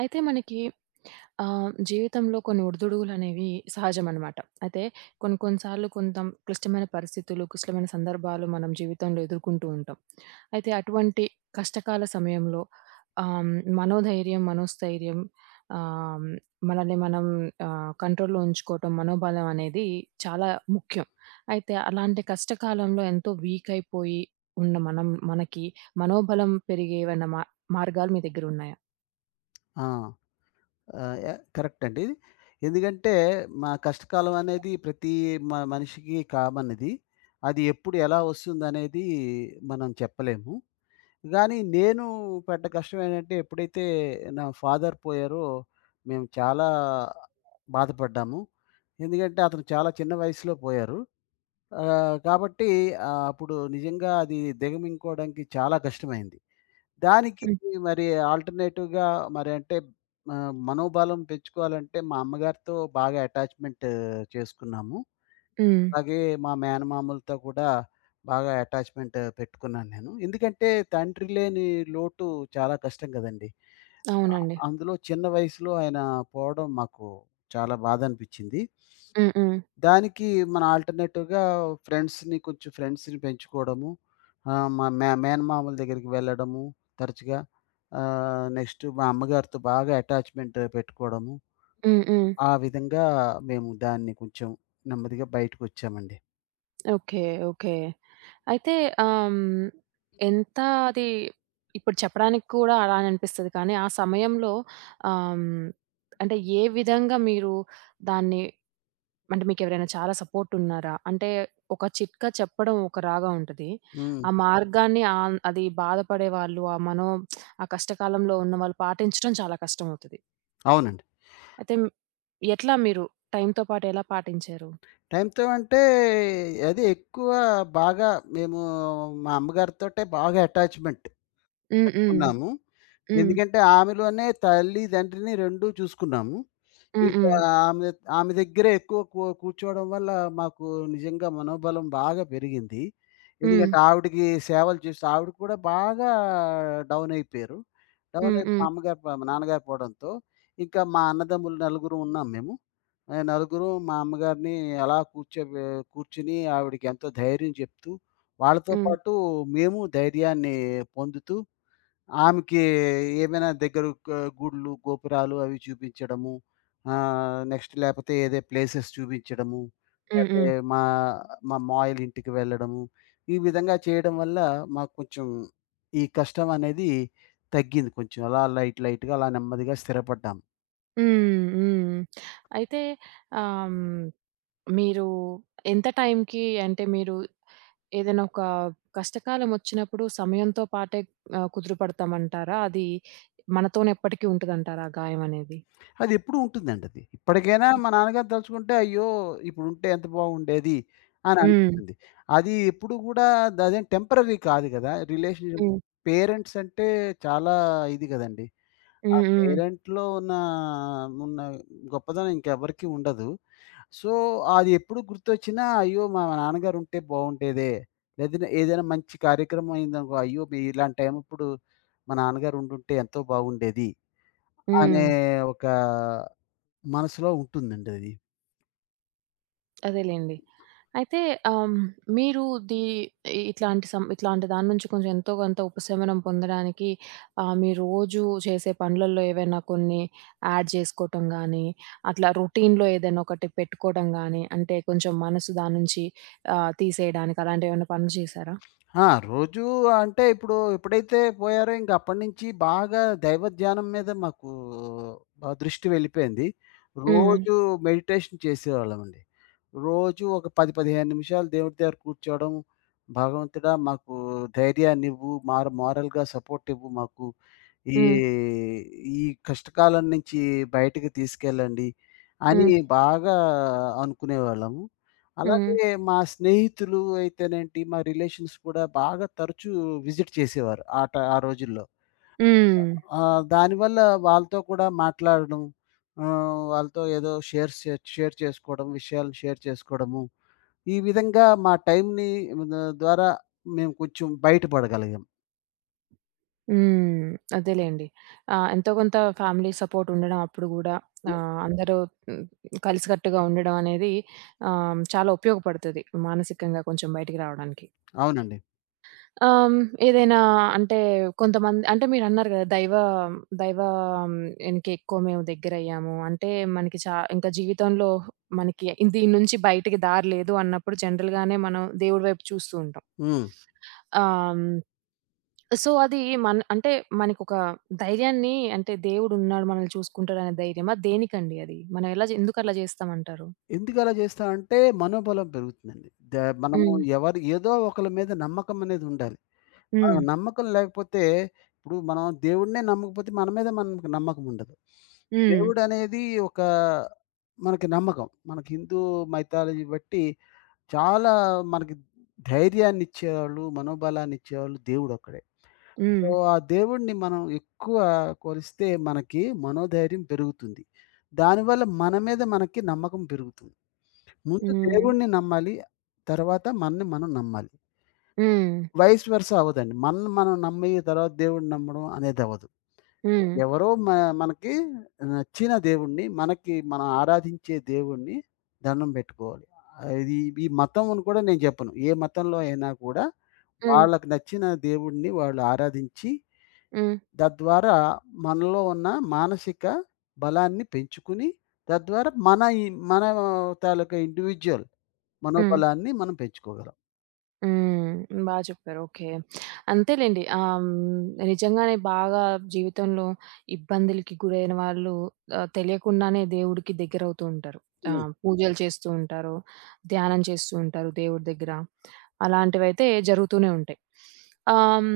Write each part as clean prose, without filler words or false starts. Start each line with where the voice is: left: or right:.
right: అయితే మనకి జీవితంలో కొన్ని ఒడిదుడుగులనేవి సహజమనమాట. అయితే కొన్ని కొన్ని సార్లు కొంత క్లిష్టమైన పరిస్థితులు, క్లిష్టమైన సందర్భాలు మనం జీవితంలో ఎదుర్కొంటూ ఉంటాం. అయితే అటువంటి కష్టకాల సమయంలో ఆహ్, మనోధైర్యం, మనోస్థైర్యం, ఆహ్, మనల్ని మనం కంట్రోల్‌లో ఉంచుకోవటం, మనోబలం అనేది చాలా ముఖ్యం. అయితే అలాంటి కష్టకాలంలో ఎంతో వీక్ అయిపోయి ఉన్న మనం, మనకి మనోబలం పెరిగే ఏవైనా మార్గాలు మీ దగ్గర ఉన్నాయా?
left: ఆ! ఆహ్, య కరెక్ట్ అండి. ఎందుకంటే మా కష్టకాలం అనేది ప్రతి మనిషికి కామన్ ఇది. అది ఎప్పుడు ఎలా వస్తుందనేది మనం చెప్పలేము. గానీ నేను పడ్డ కష్టం ఏంటంటే, ఎప్పుడైతే నా ఫాదర్ పోయారో మేము చాలా బాధపడ్డాము. ఎందుకంటే అతను చాలా చిన్న వయసులో పోయారు. కాబట్టి అప్పుడు నిజంగా అది దిగమింగుకోవడానికి చాలా కష్టమైంది. దానికి
right: హ్మ్.
left: మరి ఆల్టర్‌నేటివ్‌గా, మరి అంటే మనోబలం పెంచుకోవాలంటే మా అమ్మగారితో బాగా అటాచ్‌మెంట్ చేసుకున్నాము.
right: హ్మ్.
left: అలాగే మా మేనమామలతో కూడా బాగా అటాచ్‌మెంట్ పెట్టుకున్నాను నేను. ఎందుకంటే తండ్రి లేని లోటు చాలా కష్టం కదండీ!
right: అవునండి.
left: అందులో చిన్న వయసులో ఆయన పోవడం మాకు చాలా బాధ అనిపించింది.
right: హ్మ్. హ్మ్.
left: దానికి మన ఆల్టర్‌నేటివ్‌గా ఫ్రెండ్స్‌ని, కొంచెం ఫ్రెండ్స్‌ని పెంచుకోవడము. మా మేనమామల దగ్గరికి వెళ్ళడము తరచుగా. నెక్స్ట్ మా అమ్మగారితో బాగా అటాచ్‌మెంట్ పెట్టుకోవడము.
right: హ్మ్. హ్మ్.
left: ఆ విధంగా మేము దాన్ని కొంచెం నెమ్మదిగా బయటకొచ్చామండి.
right: ఓకే. ఓకే. అయితే ఆహ్, హ్మ్, ఎంత అది ఇప్పుడు చెప్పడానికి కూడా అలానే అనిపిస్తది కానీ, ఆ సమయంలో ఆహ్, హ్మ్, అంటే ఏ విధంగా మీరు దాన్ని, అంటే మీకెవరైనా చాలా సపోర్ట్ ఉన్నారా? అంటే ఒక చిట్కా చెప్పడం ఒక రాగా ఉంటది.
left: హ్మ్.
right: ఆ మార్గాన్ని అది బాధపడేవాళ్ళు, ఆ కష్టకాలంలో ఉన్నవాళ్ళు పాటించడం చాలా కష్టమవుతది.
left: అవునండి.
right: అయితే ఎట్లా మీరు టైమ్‌తో పాటు ఎలా పాటించారు?
left: టైంతో అంటే అది ఎక్కువ బాగా మేము మా అమ్మగారితోటే బాగా అటాచ్‌మెంట్
right: హ్మ్. హ్మ్.
left: పెట్టుకున్నాము.
right: హ్మ్.
left: ఎందుకంటే ఆమెలోనే తల్లి, తండ్రిని 2 చూసుకున్నాము.
right: హ్మ్.
left: ఇంకా
right: హ్మ్.
left: ఆమె ఆమె దగ్గరే ఎక్కువ కూర్చోవడం వల్ల మాకు నిజంగా మనోబలం బాగా పెరిగింది.
right: హ్మ్.
left: ఎందుకంటే ఆవిడకి సేవలు చేస్తూ ఆవిడ కూడా బాగా డౌన్ అయిపోయారు. డౌన్
right: హ్మ్.
left: అయిపోయి, మా
right: హ్మ్.
left: అమ్మగారు ప మా నాన్నగారు పోవడంతో ఇంకా మా అన్నదమ్ములు నలుగురు ఉన్నాం మేము. నలుగురు మా అమ్మగారిని అలా కూర్చొని ఆవిడకి ఎంతో ధైర్యం చెప్తూ, వాళ్ళతో
right: హ్మ్.
left: పాటు మేము ధైర్యాన్ని పొందుతూ, ఆమెకి ఏమైనా దగ్గర గుడులు, గోపురాలు అవి చూపించడము. నెక్స్ట్ లేపోతే ఏదే ప్లేసెస్ చూపించడము.
right: హ్మ్.
left: లేతే
right: హ్మ్.
left: మా మా మావయ్యల ఇంటికి వెళ్ళడము. ఈ విధంగా చేయడం వల్ల మాకు కొంచెం ఈ కష్టం అనేది తగ్గింది కొంచెం. అలా లైట్ లైట్‌గా అలా నెమ్మదిగా స్థిరపడ్డాం.
right: హ్మ్. హ్మ్. అయితే ఆహ్, హ్మ్, మీరు ఎంత టైంకి, అంటే మీరు ఏదైనా ఒక కష్టకాలం వచ్చినప్పుడు సమయంతో పాటే కుదురుపడతామంటారా? అది మనతోనే ఎప్పటికీ ఉంటదంటారా, ఆ గాయం అనేది?
left: అదెప్పుడూ ఉంటుందండి అది. ఇప్పటికైనా మా నాన్నగారు తలుచుకుంటే, అయ్యో! ఇప్పుడుంటే ఎంత బావుండేది అని
right: హ్మ్.
left: అనిపిస్తుంది. అది ఎప్పుడు గూడా అదేం టెంపరరీ కాదు గదా! రిలేషన్‌షిప్,
right: హ్మ్.
left: పేరెంట్స్ అంటే చాలా ఇది గదండీ. ఆ
right: హ్మ్. హ్మ్.
left: పేరెంట్‌లో ఉన్న గొప్పదనం ఇంకెవరికీ ఉండదు. సో, అది ఎప్పుడు గుర్తొచ్చినా, అయ్యో! మా నాన్నగారుంటే బావుండేదే. లేదంటే ఏదైనా మంచి కార్యక్రమం అయిందనుకో, అయ్యో! మీ ఇలాంటి టైం ఇప్పుడు మా నాన్నగారుండుంటే ఎంతో బావుండేది అనే
right: హ్మ్.
left: ఒక మనసులో ఉంటుందండి అది.
right: అదేలెండి. అయితే ఆహ్, మీరు దీ ఇట్లాంటి దాని నుంచి కొంచెం ఎంతో కొంత ఉపశమనం పొందడానికి, మీ రోజు చేసే పనులలో ఏవైనా కొన్ని యాడ్ చేసుకోవటం గానీ, అట్లా రొటీన్‌లో ఏదైనా ఒకటి పెట్టుకోవడం గానీ, అంటే కొంచెం మనసు దాని నుంచి తీసేయడానికి అలాంటివేమన్నా పనులు చేశారా?
left: ఆ! రోజూ అంటే ఇప్పుడు ఎప్పుడైతే పోయారో ఇంక అప్పటినుంచి బాగా దైవ ధ్యానం మీద మాకు దృష్టి వెళ్ళిపోయింది.
right: హ్మ్.
left: రోజు మెడిటేషన్ చేసేవాళ్ళమండి. రోజు ఒక 10, 15 నిమిషాలు దేవుడి దగ్గర కూర్చోవడం. భగవంతుడా, మాకు ధైర్యాన్నివ్వు, మోరల్‌గా సపోర్ట్ ఇవ్వు మాకు. ఈ,
right: హ్మ్.
left: ఈ కష్టకాలం నుంచి బయటకి తీసుకెళ్ళండి అని
right: హ్మ్.
left: బాగా అనుకునేవాళ్ళము.
right: హ్మ్.
left: అలాగే మా స్నేహితులు అయితేనేంటి, మా రిలేషన్స్ కూడా బాగా తరచూ విజిట్ చేసేవారు ఆ రోజుల్లో.
right: హ్మ్.
left: దానివల్ల వాళ్ళతో కూడా మాట్లాడడం, వాళ్ళతో ఏదో షేర్ చేసుకోవడం, విషయాలను షేర్ చేసుకోవడము. ఈ విధంగా మా టైమ్‌ని ద ద్వారా మేము కొంచెం బయటపడగలిగాం.
right: హ్మ్. అదేలెండి. ఎంతో కొంత ఫ్యామిలీ సపోర్ట్ ఉండడం అప్పుడు గూడా,
left: హ్మ్.
right: అందరూ హ్మ్, కలిసికట్టుగా ఉండడం అనేది చాలా ఉపయోగపడుతది, మానసికంగా కొంచెం బయటికి రావడానికి.
left: అవునండి.
right: ఆహ్, హ్మ్. ఏదైనా, అంటే కొంతమంది, అంటే మీరన్నారు గదా! దైవ దైవ ఎనక ఎక్కువ మేము దగ్గరయ్యాము. అంటే మనకి చా ఇంకా జీవితంలో మనకి దీని నుంచి బయటికి దారి లేదు అన్నప్పుడు, జనరల్‌గానే మనం దేవుడి వైపు చూస్తూ ఉంటాం.
left: హ్మ్.
right: ఆహ్, హ్మ్. సో, అది, మన అంటే మనకొక ధైర్యాన్ని, అంటే దేవుడున్నాడు మనల్ని చూసుకుంటాడనే ధైర్యమా? దేనికండి అది? మనం ఎందుకు అలా చేస్తామంటారు?
left: ఎందుకలా చేస్తామంటే, మనోబలం పెరుగుతుందండి. ద మనము
right: హ్మ్.
left: ఎవరు ఏదో ఒకళ్ళ మీద నమ్మకం అనేది ఉండాలి. ఆ!
right: హ్మ్.
left: నమ్మకం లేకపోతే, ఇప్పుడు మనం దేవుడినే నమ్మకపోతే మన మీద మనకు నమ్మకం ఉండదు.
right: హ్మ్.
left: దేవుడనేది ఒక మనకి నమ్మకం. మనకి హిందూ మైథాలజీ బట్టి చాలా మనకి ధైర్యాన్నిచ్చేవాళ్ళు, మనోబలాన్నిచ్చేవాళ్ళు దేవుడొక్కడే. సో,
right: హ్మ్.
left: ఆ దేవుడిని మనం ఎక్కువ కొలిస్తే మనకి మనోధైర్యం పెరుగుతుంది. దానివల్ల మన మీద మనకి నమ్మకం పెరుగుతుంది. ముందు
right: హ్మ్.
left: దేవుడిని నమ్మాలి. తర్వాత మనని మనం నమ్మాలి.
right: హ్మ్. హ్మ్.
left: వైస్ వెర్సా అవ్వదండి. మనల్ని మనం నమ్మి తర్వాత దేవుడిని నమ్మడం అనేదవ్వదు.
right: హ్మ్.
left: ఎవరో మ మనకి నచ్చిన దేవుడిని, మనకి మనం ఆరాధించే దేవుడిని దండం పెట్టుకోవాలి. ఆ, ఇది ఈ మతం అని కూడా నేను చెప్పను. ఏ మతంలో అయినా కూడా
right: హ్మ్.
left: వాళ్ళకి నచ్చిన దేవుడిని వాళ్ళు ఆరాధించి,
right: హ్మ్.
left: తద్వారా మనలో ఉన్న మానసిక బలాన్ని పెంచుకుని, తద్వారా మన తాలూకా ఇండివిడ్యుయల్
right: హ్మ్.
left: మనోబలాన్ని మనం పెంచుకోగలం.
right: హ్మ్. బా చెప్పారు. ఓకే. అంతేలెండి. నిజంగానే బాగా జీవితంలో ఇబ్బందులకి గురైన వాళ్ళు తెలియకుండానే దేవుడికి దగ్గరవుతూ ఉంటారు. ఆ!
left: హ్మ్.
right: పూజలు చేస్తూ ఉంటారు, ధ్యానం చేస్తూ ఉంటారు దేవుడి దగ్గర. అలాంటివైతే జరుగుతూనే ఉంటాయి. ఆహ్, హ్మ్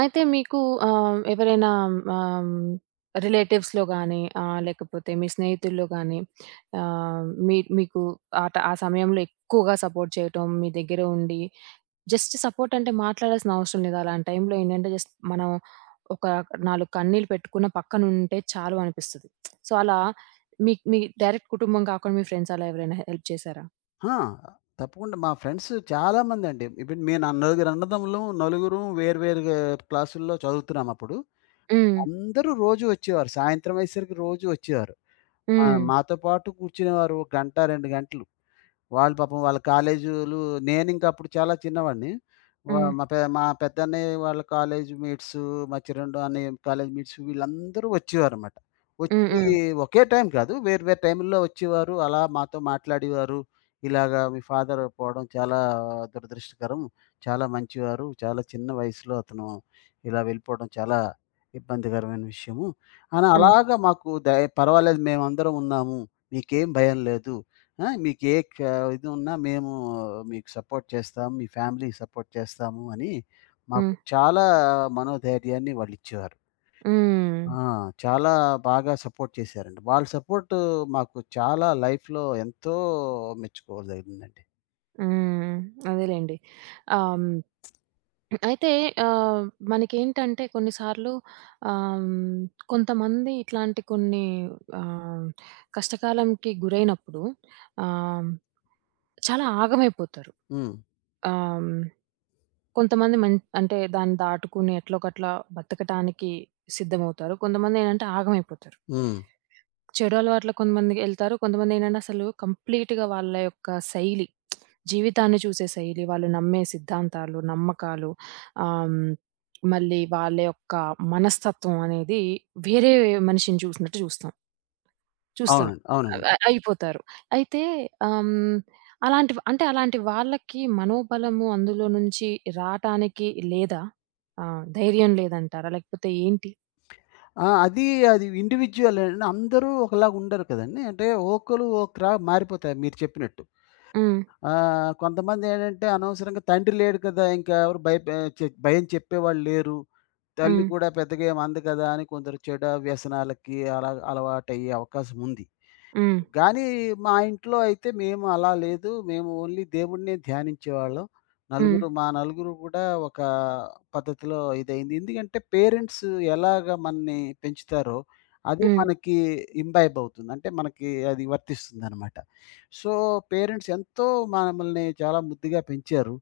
right: అయితే మీకు ఎవరైనా, ఆహ్, రిలేటివ్స్‌లో గాని, లేకపోతే మీ స్నేహితుల్లో గాని, ఆహ్, మీకు ఆ సమయంలో ఎక్కువగా సపోర్ట్ చేయటం, మీ దగ్గర ఉండి, జస్ట్ సపోర్ట్, అంటే మాట్లాడాల్సిన అవసరం లేదు. అలాంటి టైంలో ఏంటంటే, జస్ట్ మనం ఒక 4 కన్నీళ్ళు పెట్టుకున్న పక్కన ఉంటే చాలు అనిపిస్తది. సో, అలా మీ మీ డైరెక్ట్ కుటుంబం కాకుండా మీ ఫ్రెండ్స్ అలా ఎవరైనా హెల్ప్ చేసారా?
left: ఆ! తప్పకుండా మా ఫ్రెండ్స్ చాలామందండి. ఇప్పుడు మేము నలుగురు అన్నదమ్ములం, నలుగురం వేరు వేరుగా క్లాసుల్లో చదువుతున్నామప్పుడు.
right: హ్మ్.
left: అందరూ రోజు వచ్చేవారు. సాయంత్రం అయ్యేసరికి రోజు వచ్చేవారు. ఆ!
right: హ్మ్.
left: మాతో పాటు కూర్చునేవారు. ఒక గంట, 2 గంటలు. వాళ్ళు పాపం, వాళ్ళ కాలేజీలు. నేనింక అప్పుడు చాలా చిన్నవాడిని. వ
right: హ్మ్.
left: మా పెద్దన్నయ్య వాళ్ళ కాలేజ్ మీట్స్, మా చిన్నోడు అన్నయ్య కాలేజ్ మీట్స్, వీళ్ళందరూ వచ్చేవారన్నమాట.
right: హ్మ్.
left: వచ్చి
right: హ్మ్.
left: ఒకే టైం కాదు, వేరు వేరు టైముల్లో వచ్చేవారు. అలా మాతో మాట్లాడేవారు. ఇలాగా మీ ఫాదర్ పోవడం చాలా దురదృష్టకరం. చాలా మంచివారు. చాలా చిన్న వయసులో అతను ఇలా వెళ్ళిపోవడం చాలా ఇబ్బందికరమైన విషయము. అని
right: హ్మ్.
left: అలాగా మాకు పర్వాలేదు, మేమందరం ఉన్నాము. మీకేం భయం లేదు. ఆ! మీకు ఏ క ఇది ఉన్నా మేము మీకు సపోర్ట్ చేస్తాం. మీ ఫ్యామిలీకి సపోర్ట్ చేస్తాము అని మాకు
right: హ్మ్.
left: చాలా మనోధైర్యాన్ని వాళ్ళిచ్చేవారు.
right: హ్మ్.
left: ఆ! చాలా బాగా సపోర్ట్ చేశారండి. వాళ్ళ సపోర్టు మాకు చాలా లైఫ్‌లో ఎంతో మెచ్చుకోదగిందండి.
right: హ్మ్. అదేలెండి. ఆహ్, హ్మ్. అయితే ఆహ్, మనకేంటంటే కొన్నిసార్లు ఆహ్, హ్మ్, కొంతమంది ఇట్లాంటి కొన్ని ఆహ్, కష్టకాలంకి గురైనప్పుడు ఆహ్, చాలా ఆగమైపోతారు.
left: హ్మ్.
right: ఆహ్, హ్మ్. కొంతమంది మన్ అంటే దాన్ని దాటుకుని ఎట్లోకట్లా బతకటానికి సిద్ధమవుతారు. కొంతమందేంటంటే ఆగమైపోతారు.
left: హ్మ్.
right: చెడు అలవాట్లకు కొంతమందికెళ్తారు. కొంతమందేంటంటే అసలు కంప్లీట్‌గా వాళ్ళ యొక్క శైలి, జీవితాన్ని చూసే శైలి, వాళ్ళు నమ్మే సిద్ధాంతాలు, నమ్మకాలు, ఆహ్, హ్మ్, మళ్ళీ వాళ్ళ యొక్క మనస్తత్వం అనేది, వేరే మనిషిని చూసినట్టు చూస్తాం. చూస్తాం.
left: అవునండి.
right: అయిపోతారు. అయితే ఆహ్, అలాంటి వాళ్ళకి మనోబలము అందులో నుంచి రాటానికి లేదా? ధైర్యం లేదంటారా? లేకపోతే ఏంటి?
left: ఆ! అది అది ఇండివిడ్యువల్ అండి. అందరూ ఒకలాగా ఉండరు కదండీ. అంటే ఒక్కోళ్ళు ఒక్కలా మారిపోతారు మీరు చెప్పినట్టు.
right: హ్మ్.
left: కొంతమంది ఏంటంటే అనవసరంగా తండ్రి లేడు కదా, ఇంకా ఎవరు భయపే చె భయం చెప్పేవాళ్ళు లేరు, తల్లి
right: హ్మ్.
left: కూడా పెద్దగా ఏమి అంది కదా అని కొందరు చెడు వ్యసనాలకి అలా అలవాటయ్యే అవకాశం ఉంది.
right: హ్మ్.
left: గానీ మా ఇంట్లో అయితే మేము అలా లేదు. మేము ఓన్లీ దేవుడినే ధ్యానించేవాళ్ళం.
right: హ్మ్.
left: మా నలుగురు కూడా ఒక పద్ధతిలో ఇదైంది. ఎందుకంటే పేరెంట్స్ ఎలాగ మనని పెంచుతారో అదే
right: హ్మ్.
left: మనకి ఇంబైబ్ అవుతుంది. అంటే మనకి అది వర్తిస్తుందనమాట. సో, పేరెంట్స్ ఎంతో మనమల్ని చాలా ముద్దుగా పెంచారు.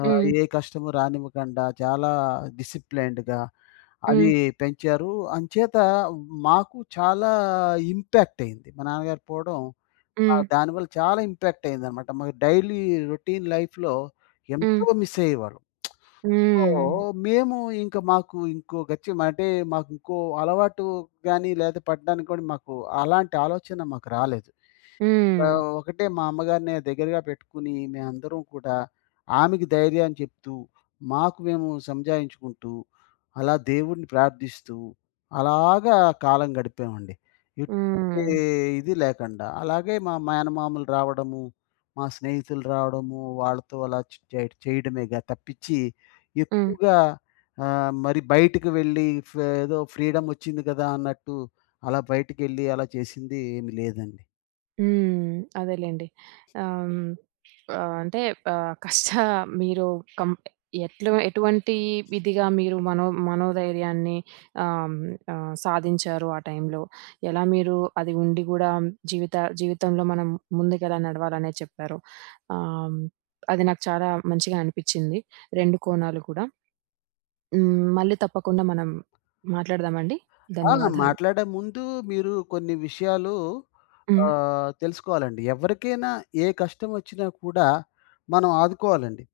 left: ఆహ్,
right: హ్మ్.
left: ఏ కష్టము రానివ్వకుండా చాలా డిసిప్లైన్డ్‌గా అది
right: హ్మ్.
left: పెంచారు. అంచేత మాకు చాలా ఇంపాక్ట్ అయింది. మా నాన్నగారు పోవడం. ఆ!
right: హ్మ్.
left: దానివల్ల చాలా ఇంపాక్ట్ అయిందనమాట. మాకు డైలీ రొటీన్ లైఫ్‌లో
right: హ్మ్.
left: ఎంతో మిస్ అయ్యేవాళ్ళం. సో,
right: హ్మ్.
left: మేము ఇంక మాకు ఇంకో గత్యం అంటే మాకు ఇంకో అలవాటు గాని, లేదా పడడానికి కూడా మాకు అలాంటి ఆలోచన మాకు రాలేదు.
right: హ్మ్.
left: ఒకటే మా అమ్మగారిని దగ్గరగా పెట్టుకొని మేమందరం కూడా ఆమెకి ధైర్యం చెప్తూ, మాకు మేము సంజాయించుకుంటూ, అలా దేవుడిని ప్రార్థిస్తూ, అలాగా కాలం గడిపామండి. ఎటువంటి
right: హ్మ్.
left: ఇది లేకుండా. అలాగే మా మేనమామలు రావడము, మా స్నేహితులు రావడము, వాళ్ళతో అలా చ్ చే చేయడమేగా తప్పిచ్చి
right: హ్మ్.
left: ఎక్కువగా మరి బయటికి వెళ్ళి ఏదో ఫ్రీడమ్ ఒచ్చింది కదా అన్నట్టు అలా బయటికెళ్ళి అలా చేసింది ఏమి లేదండి.
right: హ్మ్. అదేలెండి. ఆహ్, హ్మ్. ఆహ్, అంటే ఆహ్, కష్ట మీరు కం ఎట్లా, ఎటువంటి విధిగా మీరు మనోధైర్యాన్ని ఆహ్, సాధించారు ఆ టైంలో? ఎలా మీరు అది ఉండి గూడా జీవిత జీవితంలో మనం ముందుకెలా నడవాలనే చెప్పారు. ఆహ్, అది నాకు చాలా మంచిగా అనిపిచ్చింది, 2 కోణాలు కూడా. హ్మ్. మళ్ళీ తప్పకుండా మనం మాట్లాడదామండి.
left: ఆ!
right: ధన్యవాదాలు.
left: మాట్లాడే ముందు మీరు కొన్ని విషయాలు
right: హ్మ్.
left: తెలుసుకోవాలండి. ఎవరికైనా ఏ కష్టం వచ్చినా కూడా మనం ఆదుకోవాలండి.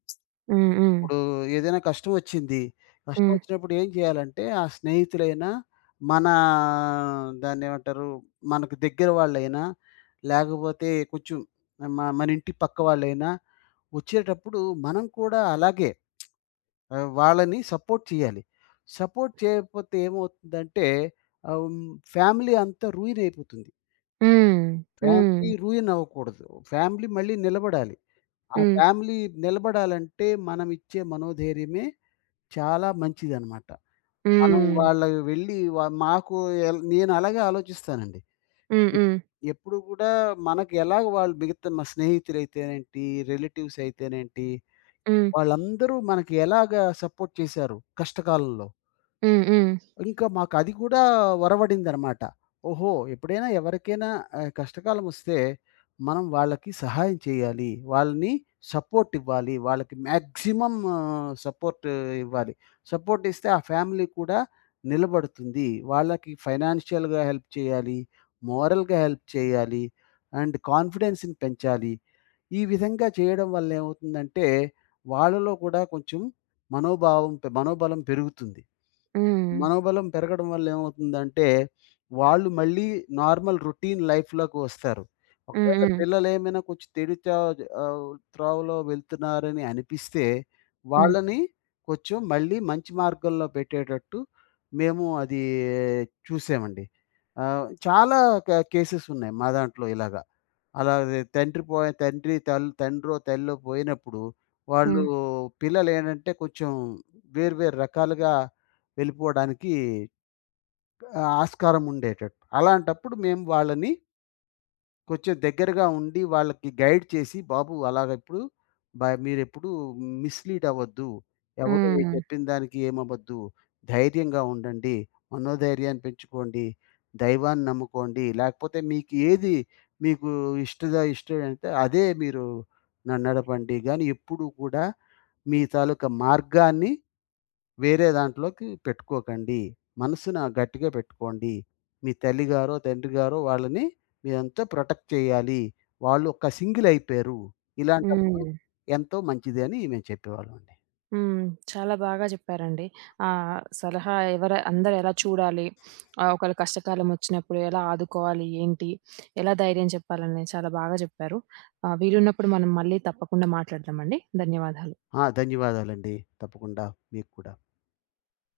right: హ్మ్. హ్మ్.
left: ఇప్పుడు ఏదైనా కష్టం వచ్చింది. కష్టం
right: హ్మ్.
left: వచ్చినప్పుడు ఏం చేయాలంటే, ఆ స్నేహితులైనా, మన దాన్ని ఏమంటారు, మనకు దగ్గర వాళ్ళైనా, లేకపోతే కొంచెం మన ఇంటి పక్క వాళ్ళైనా వచ్చేటప్పుడు మనం కూడా అలాగే వాళ్ళని సపోర్ట్ చేయాలి. సపోర్ట్ చేయకపోతే ఏమవుతుందంటే, ఫ్యామిలీ అంతా రూయిన్ అయిపోతుంది.
right: హ్మ్. హ్మ్.
left: ఫ్యామిలీ రూయిన్ అవ్వకూడదు. ఫ్యామిలీ మళ్ళీ నిలబడాలి. ఆ
right: హ్మ్.
left: ఫ్యామిలీ నిలబడాలంటే మనం ఇచ్చే మనోధైర్యమే చాలా మంచిదనమాట. మనం
right: Ừm,
left: వాళ్ళ వెళ్ళి వ మాకు ఎల్ నేను అలాగే ఆలోచిస్తానండి.
right: ừm,
left: ఎప్
right: ừm,
left: ఎప్పుడు కూడా మనకు ఎలాగ వాళ్ళు, మిగతా మా స్నేహితులైతేనేంటి, రిలేటివ్స్ అయితేనేంటి,
right: ừm,
left: వాళ్ళందరూ మనకి ఎలాగా సపోర్ట్ చేశారు కష్టకాలంలో.
right: ừm, ừm,
left: ఇంకా మాకది కూడా ఒరవడిందనమాట. ఓహో! ఎప్పుడైనా ఎవరికైనా కష్టకాలమొస్తే మనం వాళ్ళకి సహాయం చేయాలి. వాళ్ళని సపోర్ట్ ఇవ్వాలి. వాళ్ళకి మాక్సిమం సపోర్ట్ ఇవ్వాలి. సపోర్ట్ ఇస్తే ఆ ఫ్యామిలీ కూడా నిలబడుతుంది. వాళ్ళకి ఫైనాన్షియల్‌గా హెల్ప్ చేయాలి. మోరల్‌గా హెల్ప్ చేయాలి. అండ్ కాన్ఫిడెన్స్‌ని పెంచాలి. ఈ విధంగా చేయడం వల్ల ఏమవుతుందంటే, వాళ్ళలో కూడా కొంచెం మనోభావం మనోబలం పెరుగుతుంది.
right: ừm,
left: మనోబలం పెరగడం వల్ల ఏమవుతుందంటే, వాళ్ళు మళ్ళీ నార్మల్ రొటీన్ లైఫ్‌లోకి వస్తారు. ఒకవేళ
right: ừm,
left: పిల్లలేమైనా కొంచెం చెడు త్రోవలో వెళ్తున్నారని అనిపిస్తే,
right: హ్మ్.
left: వాళ్ళని కొంచెం మళ్ళీ మంచి మార్గంలో పెట్టేటట్టు మేము అది చూసామండి. చాలా కేసెస్ ఉన్నాయి మా దాంట్లో ఇలాగ. అలాగే తండ్రి పోయి, తండ్రి తల్ తండ్రో, తల్లో పోయినప్పుడు వాళ్ళు
right: హ్మ్.
left: పిల్లలేంటంటే కొంచెం వేరు వేరు రకాలుగా వెళ్ళిపోవడానికి ఆస్కారం ఉండేటట్టు. అలాంటప్పుడు మేము వాళ్ళని కొంచెం దగ్గరగా ఉండి వాళ్ళకి గైడ్ చేసి, "బాబు, అలాగ ఇప్పుడు మీరెప్పుడు మిస్‌లీడ్ అవ్వద్దు. ఎవరు
right: హ్మ్.
left: ఏ
right: హ్మ్.
left: చెప్పిన దానికి ఏమవ్వద్దు. ధైర్యంగా ఉండండి. మనోధైర్యాన్ని పెంచుకోండి. దైవాన్ని నమ్ముకోండి. లేకపోతే మీకు ఏది, మీకు ఇష్టమైతే అదే మీరు నడపండి గానీ ఎప్పుడూ కూడా మీ తాలూకా మార్గాన్ని" వేరే దాంట్లోకి పెట్టుకోకండి. మనసున గట్టిగా పెట్టుకోండి. మీ తల్లిగారో, తండ్రిగారో వాళ్ళని మీరంతా ప్రొటెక్ట్ చేయాలి. వాళ్ళు ఒక సింగిల్ అయిపోయారు. ఇలాంటప్పుడు
right: హ్మ్.
left: ఎంతో మంచిది అని మేము చెప్పేవాళ్ళమండి.
right: హ్మ్. చాలా బాగా చెప్పారండి. సలహా ఎవర అందరూ ఎలా చూడాలి? ఒకళ్ళ కష్టకాలం వచ్చినప్పుడు ఎలా ఆదుకోవాలి? ఏంటి? ఎలా ధైర్యం చెప్పాలని చాలా బాగా చెప్పారు. వీలున్నప్పుడు మనం మళ్ళీ తప్పకుండా మాట్లాడదామండి. ధన్యవాదాలు.
left: ఆ! ధన్యవాదాలండి. తప్పకుండా మీకు కూడా.